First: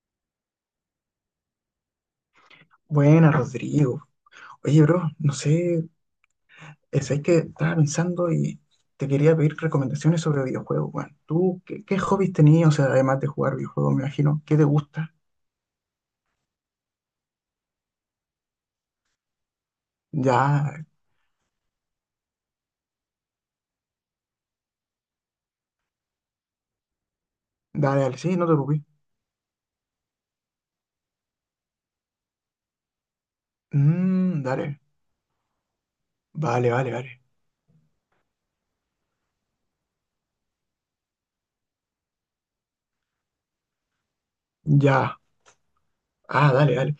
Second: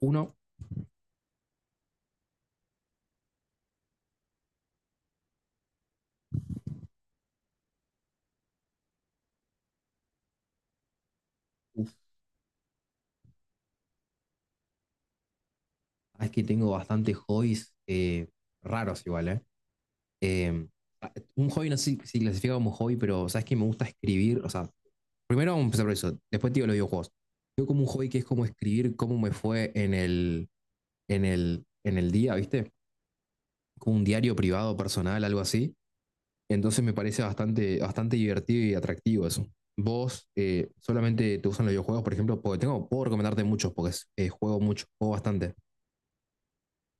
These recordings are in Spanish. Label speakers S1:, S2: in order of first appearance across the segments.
S1: Uno,
S2: Buena, Rodrigo. Oye, bro, no sé, es ahí que estaba pensando y te quería pedir recomendaciones sobre videojuegos, bueno, ¿Tú qué,
S1: uf,
S2: qué hobbies tenías? O sea, además de jugar videojuegos, me imagino. ¿Qué te gusta?
S1: es que tengo bastantes hobbies raros igual, ¿eh? Eh,
S2: Ya,
S1: un hobby no sé si clasifica como hobby, pero sabes que me gusta escribir. O sea, primero vamos a empezar por eso, después te digo los videojuegos. Yo como un
S2: dale,
S1: hobby que
S2: dale,
S1: es
S2: sí,
S1: como
S2: no te
S1: escribir
S2: preocupes.
S1: cómo me fue en en el día, ¿viste? Como un diario privado,
S2: Dale,
S1: personal, algo así.
S2: vale,
S1: Entonces
S2: vale,
S1: me
S2: vale.
S1: parece bastante, bastante divertido y atractivo eso. ¿Vos solamente te usan los videojuegos, por ejemplo? Porque tengo, puedo recomendarte muchos, porque juego mucho, juego
S2: Ya.
S1: bastante.
S2: Ah, dale, dale.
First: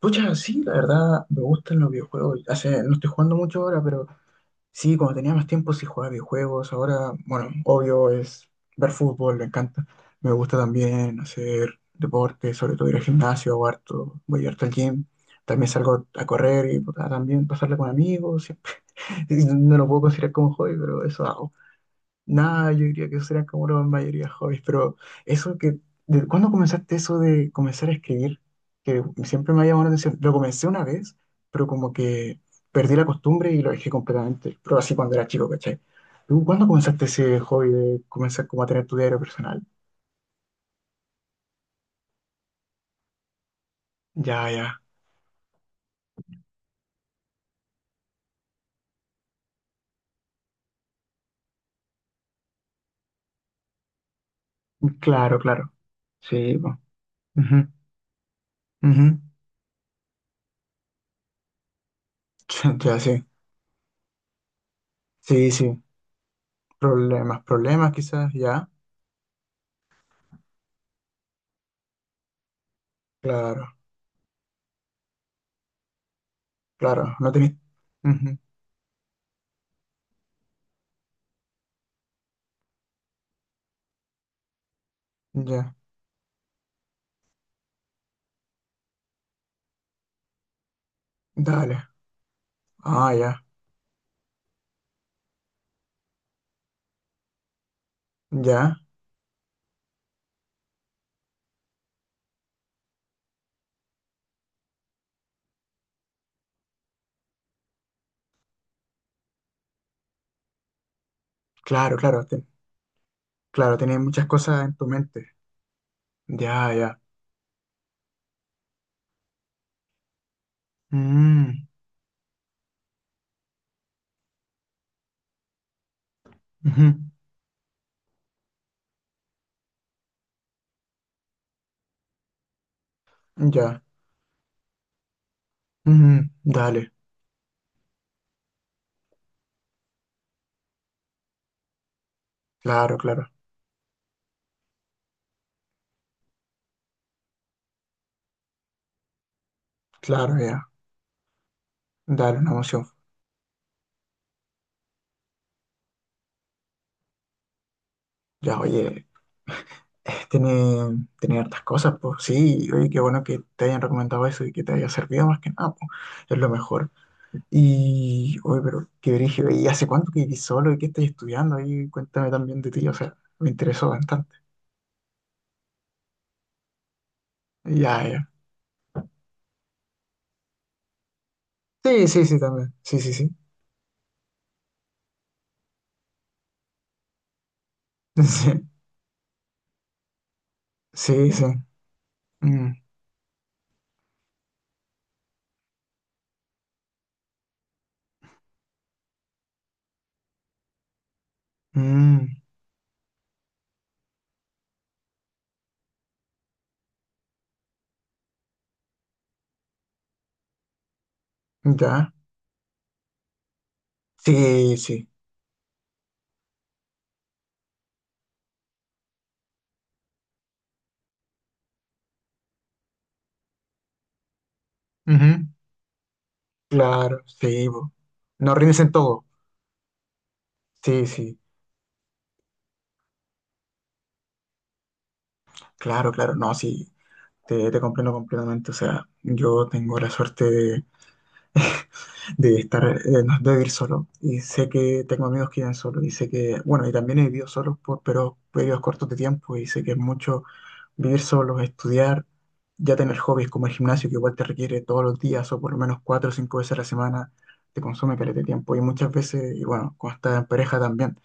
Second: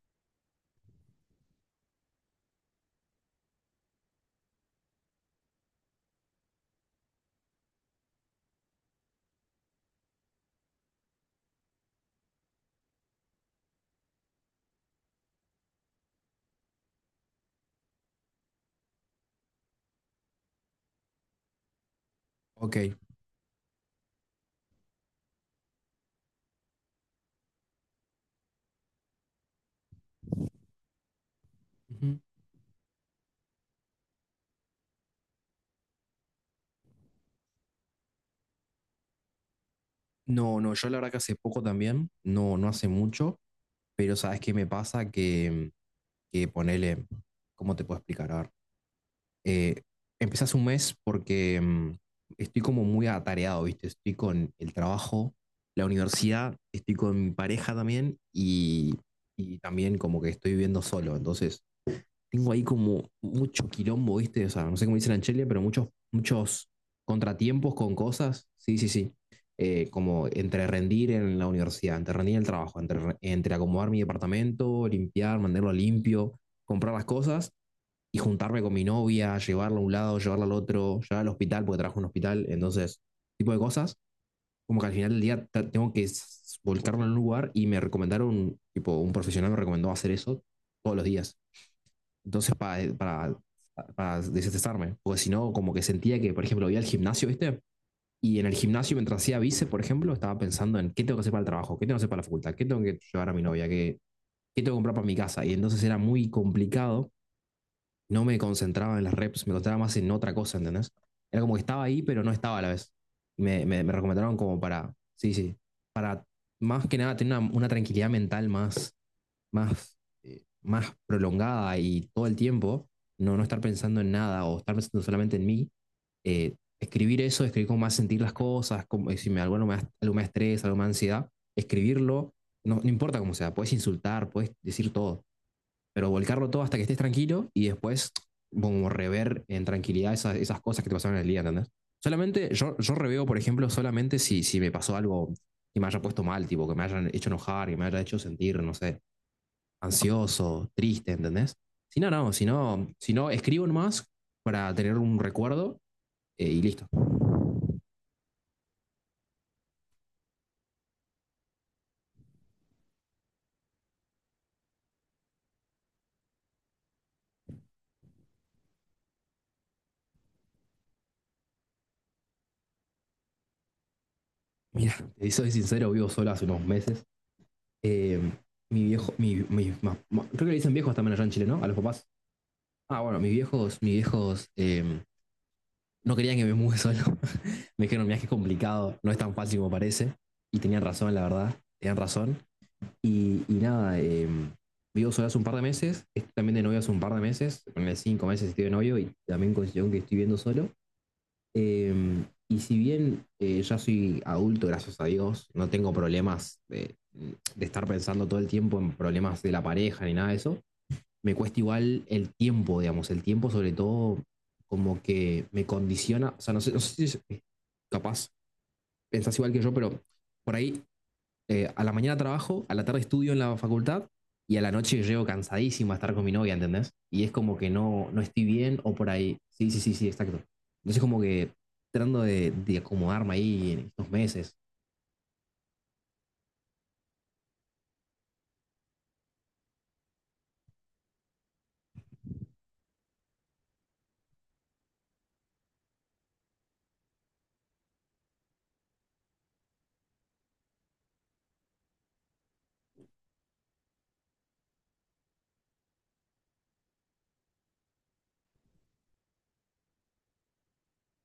S2: Pucha, sí, la verdad, me gustan los videojuegos. No estoy jugando mucho ahora, pero sí, cuando tenía más tiempo sí jugaba videojuegos. Ahora, bueno, obvio es ver fútbol, me encanta. Me gusta también hacer deporte, sobre todo ir al gimnasio, hago harto, voy harto al gym. También salgo a correr y puta, también pasarla con amigos. No lo puedo considerar como hobby, pero eso hago. Nada,
S1: Ok.
S2: yo diría que serían como la mayoría hobbies, eso que, ¿de cuándo comenzaste eso de comenzar a escribir? Que siempre me ha llamado la atención. Lo comencé una vez, pero como
S1: Ujú.
S2: que perdí la costumbre y lo dejé completamente, pero así cuando era chico, ¿cachai? ¿Tú cuándo comenzaste ese hobby de comenzar como a tener tu diario personal?
S1: No, no, yo la verdad que hace poco también, no, no hace mucho, pero ¿sabes
S2: Ya,
S1: qué me
S2: ya,
S1: pasa? Que ponele, ¿cómo te puedo explicar? A ver, eh, empecé hace un mes porque estoy como muy atareado, ¿viste? Estoy con el trabajo,
S2: claro, claro.
S1: la universidad,
S2: Sí, pues.
S1: estoy con mi
S2: Ujú,
S1: pareja también,
S2: ujú.
S1: y también como que estoy viviendo solo. Entonces tengo ahí
S2: Ya,
S1: como
S2: sí,
S1: mucho quilombo, ¿viste? O sea, no sé cómo dicen en Chile,
S2: sí,
S1: pero
S2: sí.
S1: muchos
S2: Problemas,
S1: contratiempos
S2: problemas
S1: con
S2: quizás,
S1: cosas.
S2: ya.
S1: Sí, sí, sí. Como entre rendir en la universidad, entre rendir en el trabajo, entre
S2: Claro,
S1: acomodar mi departamento, limpiar, mantenerlo limpio, comprar las
S2: claro, no
S1: cosas
S2: tenés.
S1: y
S2: Ujú,
S1: juntarme con mi novia, llevarla a un lado, llevarla al otro, llevarla al hospital porque trabajo en un hospital. Entonces, tipo de cosas. Como que al final del día
S2: ya,
S1: tengo que volcarlo en un lugar y me recomendaron, tipo, un profesional me recomendó hacer eso todos los días.
S2: dale.
S1: Entonces,
S2: Ah, ya,
S1: para desestresarme. Porque si no, como que sentía que, por ejemplo, voy al gimnasio, ¿viste? Y en el
S2: ya.
S1: gimnasio, mientras hacía vice, por ejemplo, estaba pensando en qué tengo que hacer para el trabajo, qué tengo que hacer para la facultad, qué tengo que llevar a mi novia, qué tengo que comprar para mi casa. Y entonces era muy complicado. No me concentraba en las reps, me concentraba más en otra cosa, ¿entendés? Era como que estaba
S2: Claro,
S1: ahí, pero
S2: claro,
S1: no estaba a la vez.
S2: claro,
S1: Me
S2: tenías muchas
S1: recomendaron como
S2: cosas en tu
S1: para,
S2: mente.
S1: sí, sí, para
S2: Ya,
S1: más que
S2: ya.
S1: nada tener una tranquilidad mental más, más
S2: Mm,
S1: prolongada y todo el tiempo, no, no estar pensando en nada o estar pensando solamente en mí.
S2: ujú,
S1: Escribir eso, escribir cómo me hace sentir las cosas, cómo, si me, algo me da estrés, algo me da ansiedad, escribirlo. No, no importa cómo sea, puedes
S2: ya.
S1: insultar, puedes decir todo, pero volcarlo todo hasta que
S2: Dale,
S1: estés tranquilo y después como rever en tranquilidad esas cosas que te pasaron en el día, ¿entendés? Solamente, yo
S2: claro,
S1: reveo,
S2: claro,
S1: por ejemplo, solamente si me pasó algo que me haya puesto mal, tipo, que me hayan hecho enojar, que me haya hecho sentir, no sé,
S2: claro,
S1: ansioso,
S2: ya.
S1: triste, ¿entendés? Si no,
S2: Dale,
S1: si
S2: una emoción.
S1: no, si no escribo nomás para tener un recuerdo y listo.
S2: Ya, oye, tiene hartas cosas, pues sí, oye, qué bueno que te hayan recomendado eso y que te haya servido más que nada, pues es lo mejor. Y, oye, pero qué brígido, ¿y hace cuánto que vivís solo y qué estás estudiando? Ahí cuéntame también de ti, o sea, me interesó bastante.
S1: Mira, te soy sincero, vivo solo hace unos meses.
S2: Ya,
S1: Eh,
S2: ya.
S1: mi viejo, creo que le dicen viejos también allá en Chile, ¿no? A los papás.
S2: Sí, sí, sí, también. Sí,
S1: Ah,
S2: sí,
S1: bueno,
S2: sí.
S1: mis viejos no querían que me mude solo. Me dijeron, mira, que es complicado, no es tan fácil como parece. Y tenían razón, la
S2: Sí, sí, sí.
S1: verdad, tenían razón.
S2: Mm,
S1: Nada, vivo solo hace un par de meses, estoy también de novio hace un par de meses, ponele cinco meses estoy de novio y también considero que estoy viviendo solo.
S2: mm,
S1: Y si bien ya soy adulto, gracias a Dios, no tengo problemas de estar pensando todo el tiempo en problemas de la pareja ni nada de eso. Me cuesta igual
S2: ya.
S1: el tiempo, digamos, el tiempo sobre todo
S2: Sí,
S1: como
S2: sí.
S1: que me condiciona. O sea, no sé, no sé si es- capaz pensás igual que yo, pero por ahí a la mañana trabajo, a la tarde estudio en la facultad y a la noche llego
S2: Ujú,
S1: cansadísimo a estar con mi novia, ¿entendés?
S2: claro,
S1: Y es como
S2: sí.
S1: que
S2: Bo.
S1: no, no estoy
S2: No
S1: bien
S2: rindes en
S1: o por
S2: todo.
S1: ahí. Sí, sí, sí, sí, exacto. Entonces
S2: Sí,
S1: como
S2: sí.
S1: que tratando de acomodarme ahí en estos meses.
S2: Claro, claro. No, sí. Te comprendo completamente. O sea, yo tengo la suerte de, de estar, no, de vivir solo. Y sé que tengo amigos que viven solo. Y sé que, bueno, y también he vivido solo por pero periodos cortos de tiempo. Y sé que es mucho vivir solo, estudiar, ya tener hobbies como el gimnasio, que igual te requiere todos los días o por lo menos 4 o 5 veces a la semana, te consume caleta de tiempo. Y muchas veces, y bueno, cuando estás en pareja también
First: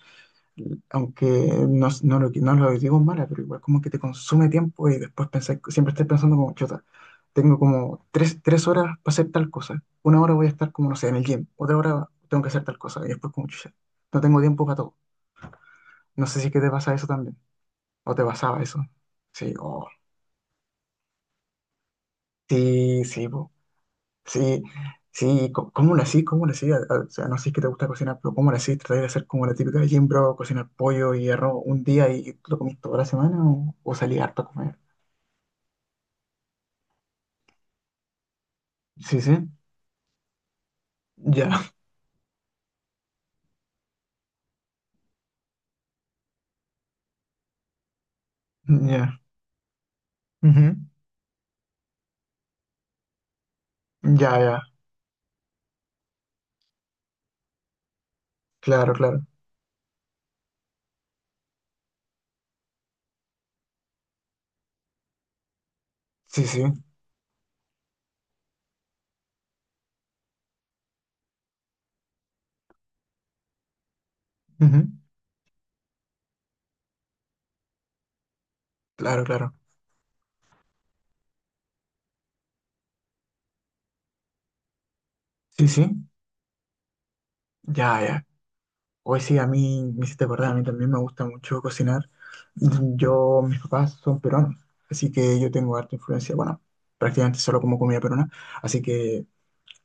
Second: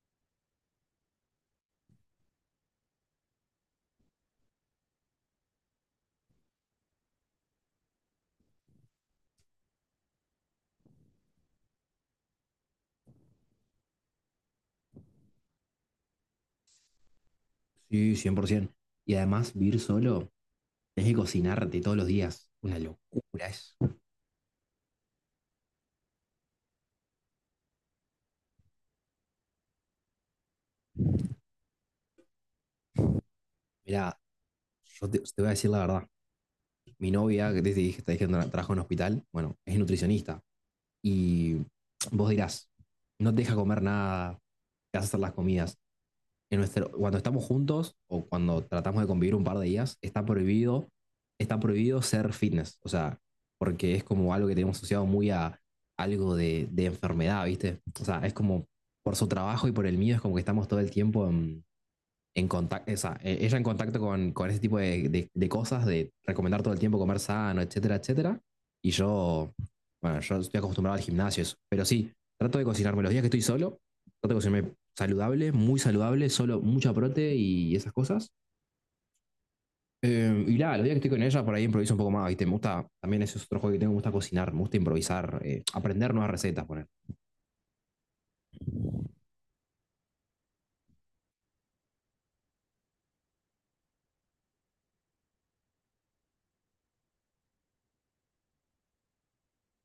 S2: aunque no lo digo en mala, pero igual como que te consume tiempo y después pensás, siempre estás pensando como, chuta, tengo como tres horas para hacer tal cosa, 1 hora voy a estar como, no sé, en el gym, otra hora tengo que hacer tal cosa, y después como, chucha, no tengo tiempo para todo. No sé si es que te pasa eso también, o
S1: Sí,
S2: te pasaba
S1: 100%.
S2: eso.
S1: Y además
S2: Sí,
S1: vivir
S2: oh,
S1: solo, tenés que cocinarte todos los días. Una
S2: sí, sí,
S1: locura
S2: po.
S1: es.
S2: Sí, sí, ¿cómo lo hacís? ¿Cómo lo hacís? O sea, no sé qué te gusta cocinar, pero ¿cómo lo hacís? ¿Tratáis de hacer como la típica de Jim Bro, cocinar pollo y arroz un día y lo comís toda la semana o salí
S1: Mira,
S2: harto a comer?
S1: yo te voy a decir la verdad. Mi novia, que te dije que trabaja en un
S2: Sí,
S1: hospital,
S2: sí,
S1: bueno, es nutricionista. Y
S2: ya,
S1: vos dirás, no te deja comer nada, te hace hacer las comidas. Cuando estamos juntos o cuando tratamos de
S2: ya,
S1: convivir un par de días,
S2: ujú,
S1: está prohibido ser fitness. O sea, porque es como
S2: ya,
S1: algo que
S2: ya,
S1: tenemos asociado muy a algo de enfermedad, ¿viste? O sea, es como
S2: claro,
S1: por
S2: claro,
S1: su trabajo y por el mío, es como que estamos todo el tiempo en contacto, esa, ella en contacto con ese tipo de, de cosas, de
S2: sí,
S1: recomendar
S2: sí,
S1: todo el tiempo comer sano, etcétera, etcétera. Y yo, bueno, yo estoy acostumbrado al gimnasio, eso. Pero sí, trato de cocinarme los días que estoy solo, trato de cocinarme
S2: ujú,
S1: saludable, muy saludable, solo mucha prote y esas cosas.
S2: claro, claro,
S1: Y nada, los días que estoy con ella, por ahí improviso un poco más, ¿viste? Me gusta, también ese es otro juego que tengo, me gusta cocinar, me gusta improvisar,
S2: sí, sí,
S1: aprender nuevas recetas, poner.
S2: ya, ya. Hoy sí, a mí me hiciste acordar, a mí también me gusta mucho cocinar. Yo, mis papás son peruanos, así que yo tengo harta influencia, bueno, prácticamente solo como comida peruana, así que.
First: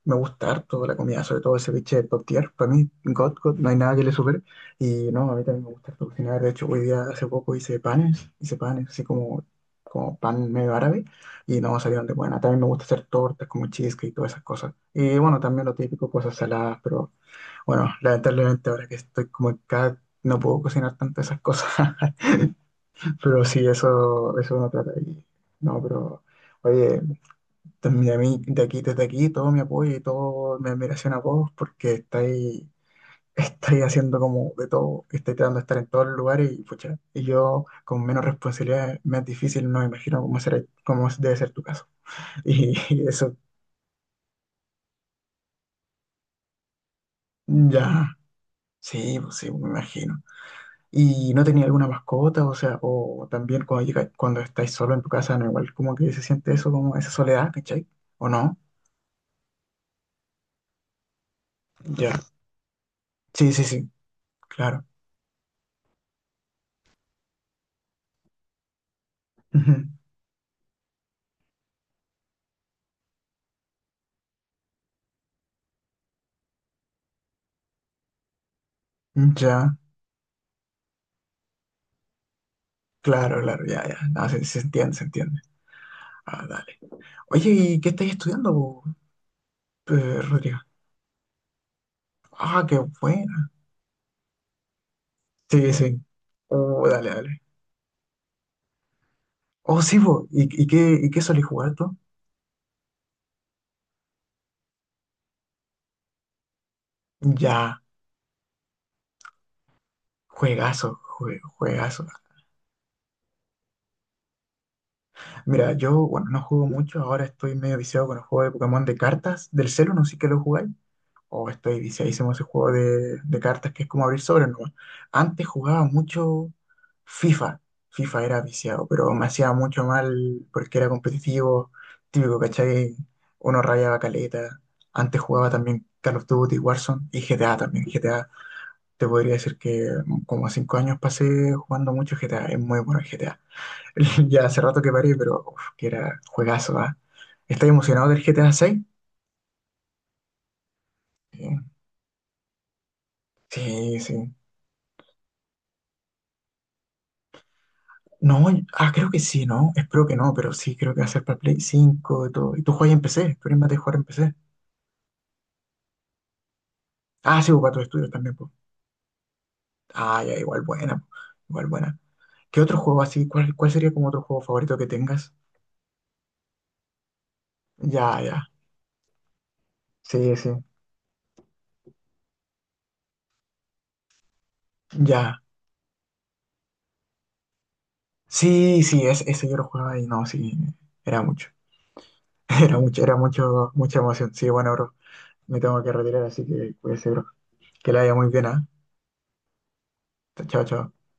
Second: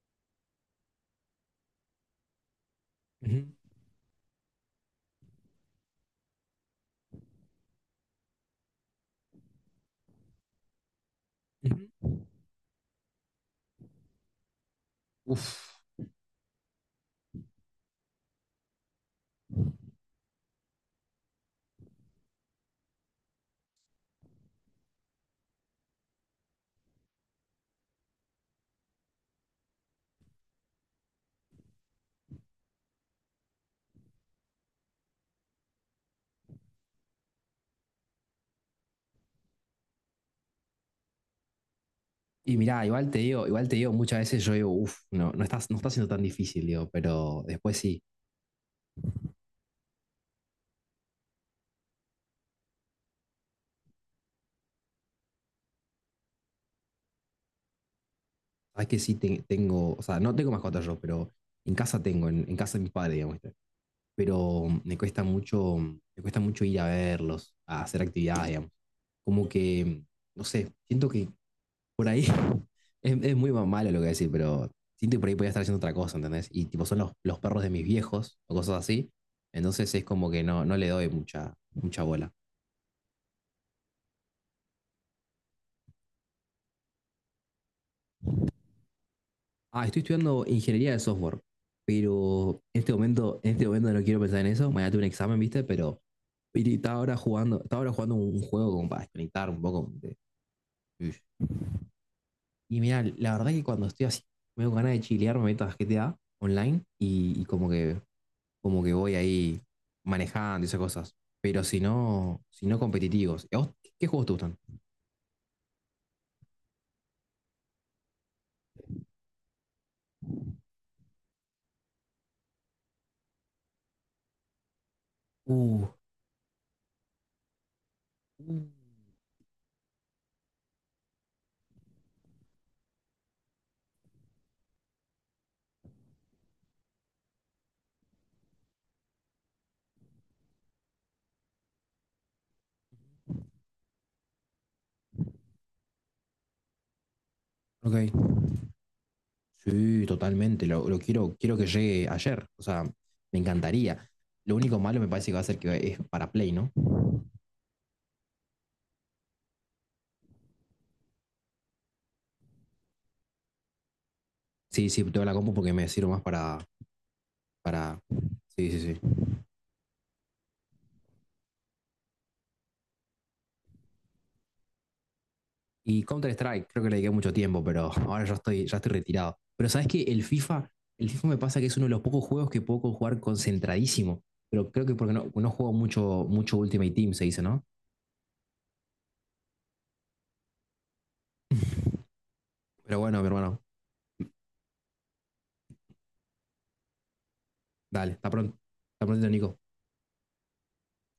S2: Me gusta harto la comida, sobre todo ese biche top tier. Para mí, God,
S1: Ujú,
S2: God, no hay nada que le supere. Y no, a mí también me gusta harto cocinar. De hecho, hoy día, hace poco hice panes, así como pan medio árabe. Y no,
S1: ujú.
S2: salieron de buena. También me gusta hacer tortas como cheesecake y todas esas cosas. Y bueno, también lo
S1: Uf,
S2: típico, cosas saladas, pero bueno, lamentablemente ahora que estoy como en cada. No puedo cocinar tanto esas cosas. Pero sí, eso uno trata. Y, no, pero. Oye, también a mí, de aquí, desde aquí, todo mi apoyo y toda mi admiración a vos, porque estáis, estáis haciendo como de todo, estáis tratando de estar en todos los lugares y pucha, y yo con menos responsabilidad, más difícil, no me imagino cómo será, cómo debe ser tu caso.
S1: Y
S2: Y,
S1: mirá,
S2: eso,
S1: igual te digo, muchas veces yo digo, no, no estás, no está siendo tan difícil, digo, pero después sí.
S2: ya, sí, pues sí, me imagino. ¿Y no tenía alguna mascota? O sea, o también cuando llega, cuando estáis solo en tu casa, no igual como que se siente eso, como esa soledad, ¿cachai? ¿O no?
S1: Sabes que sí tengo. O sea, no tengo mascota yo, pero en casa
S2: Ya.
S1: tengo, en casa de mis padres, digamos. ¿Viste?
S2: Sí, sí, sí,
S1: Pero
S2: claro.
S1: me cuesta mucho ir a verlos, a hacer actividades, digamos. Como
S2: Ujú.
S1: que, no sé, siento que por ahí es muy malo lo que voy a decir, pero siento que por ahí podría estar haciendo otra cosa, ¿entendés? Y tipo, son los perros de mis viejos o cosas así.
S2: Ya.
S1: Entonces es como que no, no le doy mucha, mucha bola.
S2: Claro, claro, ya, ya. Ah, se entiende, se entiende. Ah, dale. Oye, ¿y qué estáis estudiando, po,
S1: Ah, estoy estudiando
S2: Rodrigo?
S1: ingeniería de software, pero
S2: Ah, qué buena.
S1: en este momento no quiero pensar en eso. Mañana tengo un examen, ¿viste?
S2: Sí,
S1: Pero
S2: sí.
S1: y
S2: Oh, dale, dale.
S1: estaba ahora jugando un juego como para desconectar un
S2: Oh,
S1: poco.
S2: sí, po. ¿Y, y qué, y
S1: Ush.
S2: qué solís jugar tú?
S1: Y mira, la verdad que cuando estoy así, me con ganas de chilear, me meto a GTA online y
S2: Ya,
S1: como que voy ahí manejando y esas
S2: juegazo,
S1: cosas. Pero si
S2: juegazo.
S1: no, si no competitivos. ¿Y a vos qué juegos te gustan?
S2: Mira, yo, bueno, no juego mucho. Ahora estoy medio viciado con el juego de Pokémon de cartas. Del celu, no sé qué lo jugáis. O estoy viciadísimo a ese juego de cartas que es como abrir sobres, ¿no? Antes jugaba
S1: Uh,
S2: mucho FIFA. FIFA era
S1: uh,
S2: viciado, pero me hacía mucho mal porque era competitivo, típico, ¿cachai? Uno rayaba caleta. Antes jugaba también Call of Duty, Warzone y GTA también. GTA, te podría decir que como 5 años pasé jugando mucho GTA. Es muy bueno el GTA. Ya hace rato que paré, pero uf, que era juegazo, ¿ah? ¿Estás emocionado del
S1: ok.
S2: GTA 6?
S1: Sí, totalmente. Lo quiero,
S2: Sí,
S1: quiero que llegue ayer. O sea, me
S2: sí,
S1: encantaría.
S2: sí.
S1: Lo único malo me parece que va a ser que es para Play, ¿no?
S2: No, ah, creo que sí, ¿no? Espero que no, pero sí, creo que va a ser para Play 5 y todo. Y tú juegas en PC, tú eres más de jugar en PC.
S1: Sí, sí, tengo la compu porque me sirve más
S2: Ah, sí, pues, para tus
S1: para.
S2: estudios también, pues.
S1: Sí, sí, sí.
S2: Ah, ya, igual buena, po, igual buena. ¿Qué otro juego así? ¿Cuál sería como otro juego favorito que tengas?
S1: Y Counter-Strike, creo que le dediqué mucho tiempo, pero
S2: Ya,
S1: ahora
S2: ya.
S1: ya estoy retirado. Pero ¿sabes que
S2: Sí, sí.
S1: el FIFA me pasa que es uno de los pocos juegos que puedo jugar concentradísimo? Pero creo que porque no,
S2: Ya.
S1: no juego mucho, mucho Ultimate Team, se dice, ¿no?
S2: Sí, sí, ese yo lo jugaba y no, sí. Era mucho.
S1: Pero
S2: Era
S1: bueno, mi hermano,
S2: mucho, mucha emoción. Sí, bueno, bro. Me tengo que retirar, así que cuídese, bro. Que la
S1: dale,
S2: haya muy
S1: está
S2: bien,
S1: pronto.
S2: ¿ah?
S1: Está pronto, Nico.
S2: Chao, chao.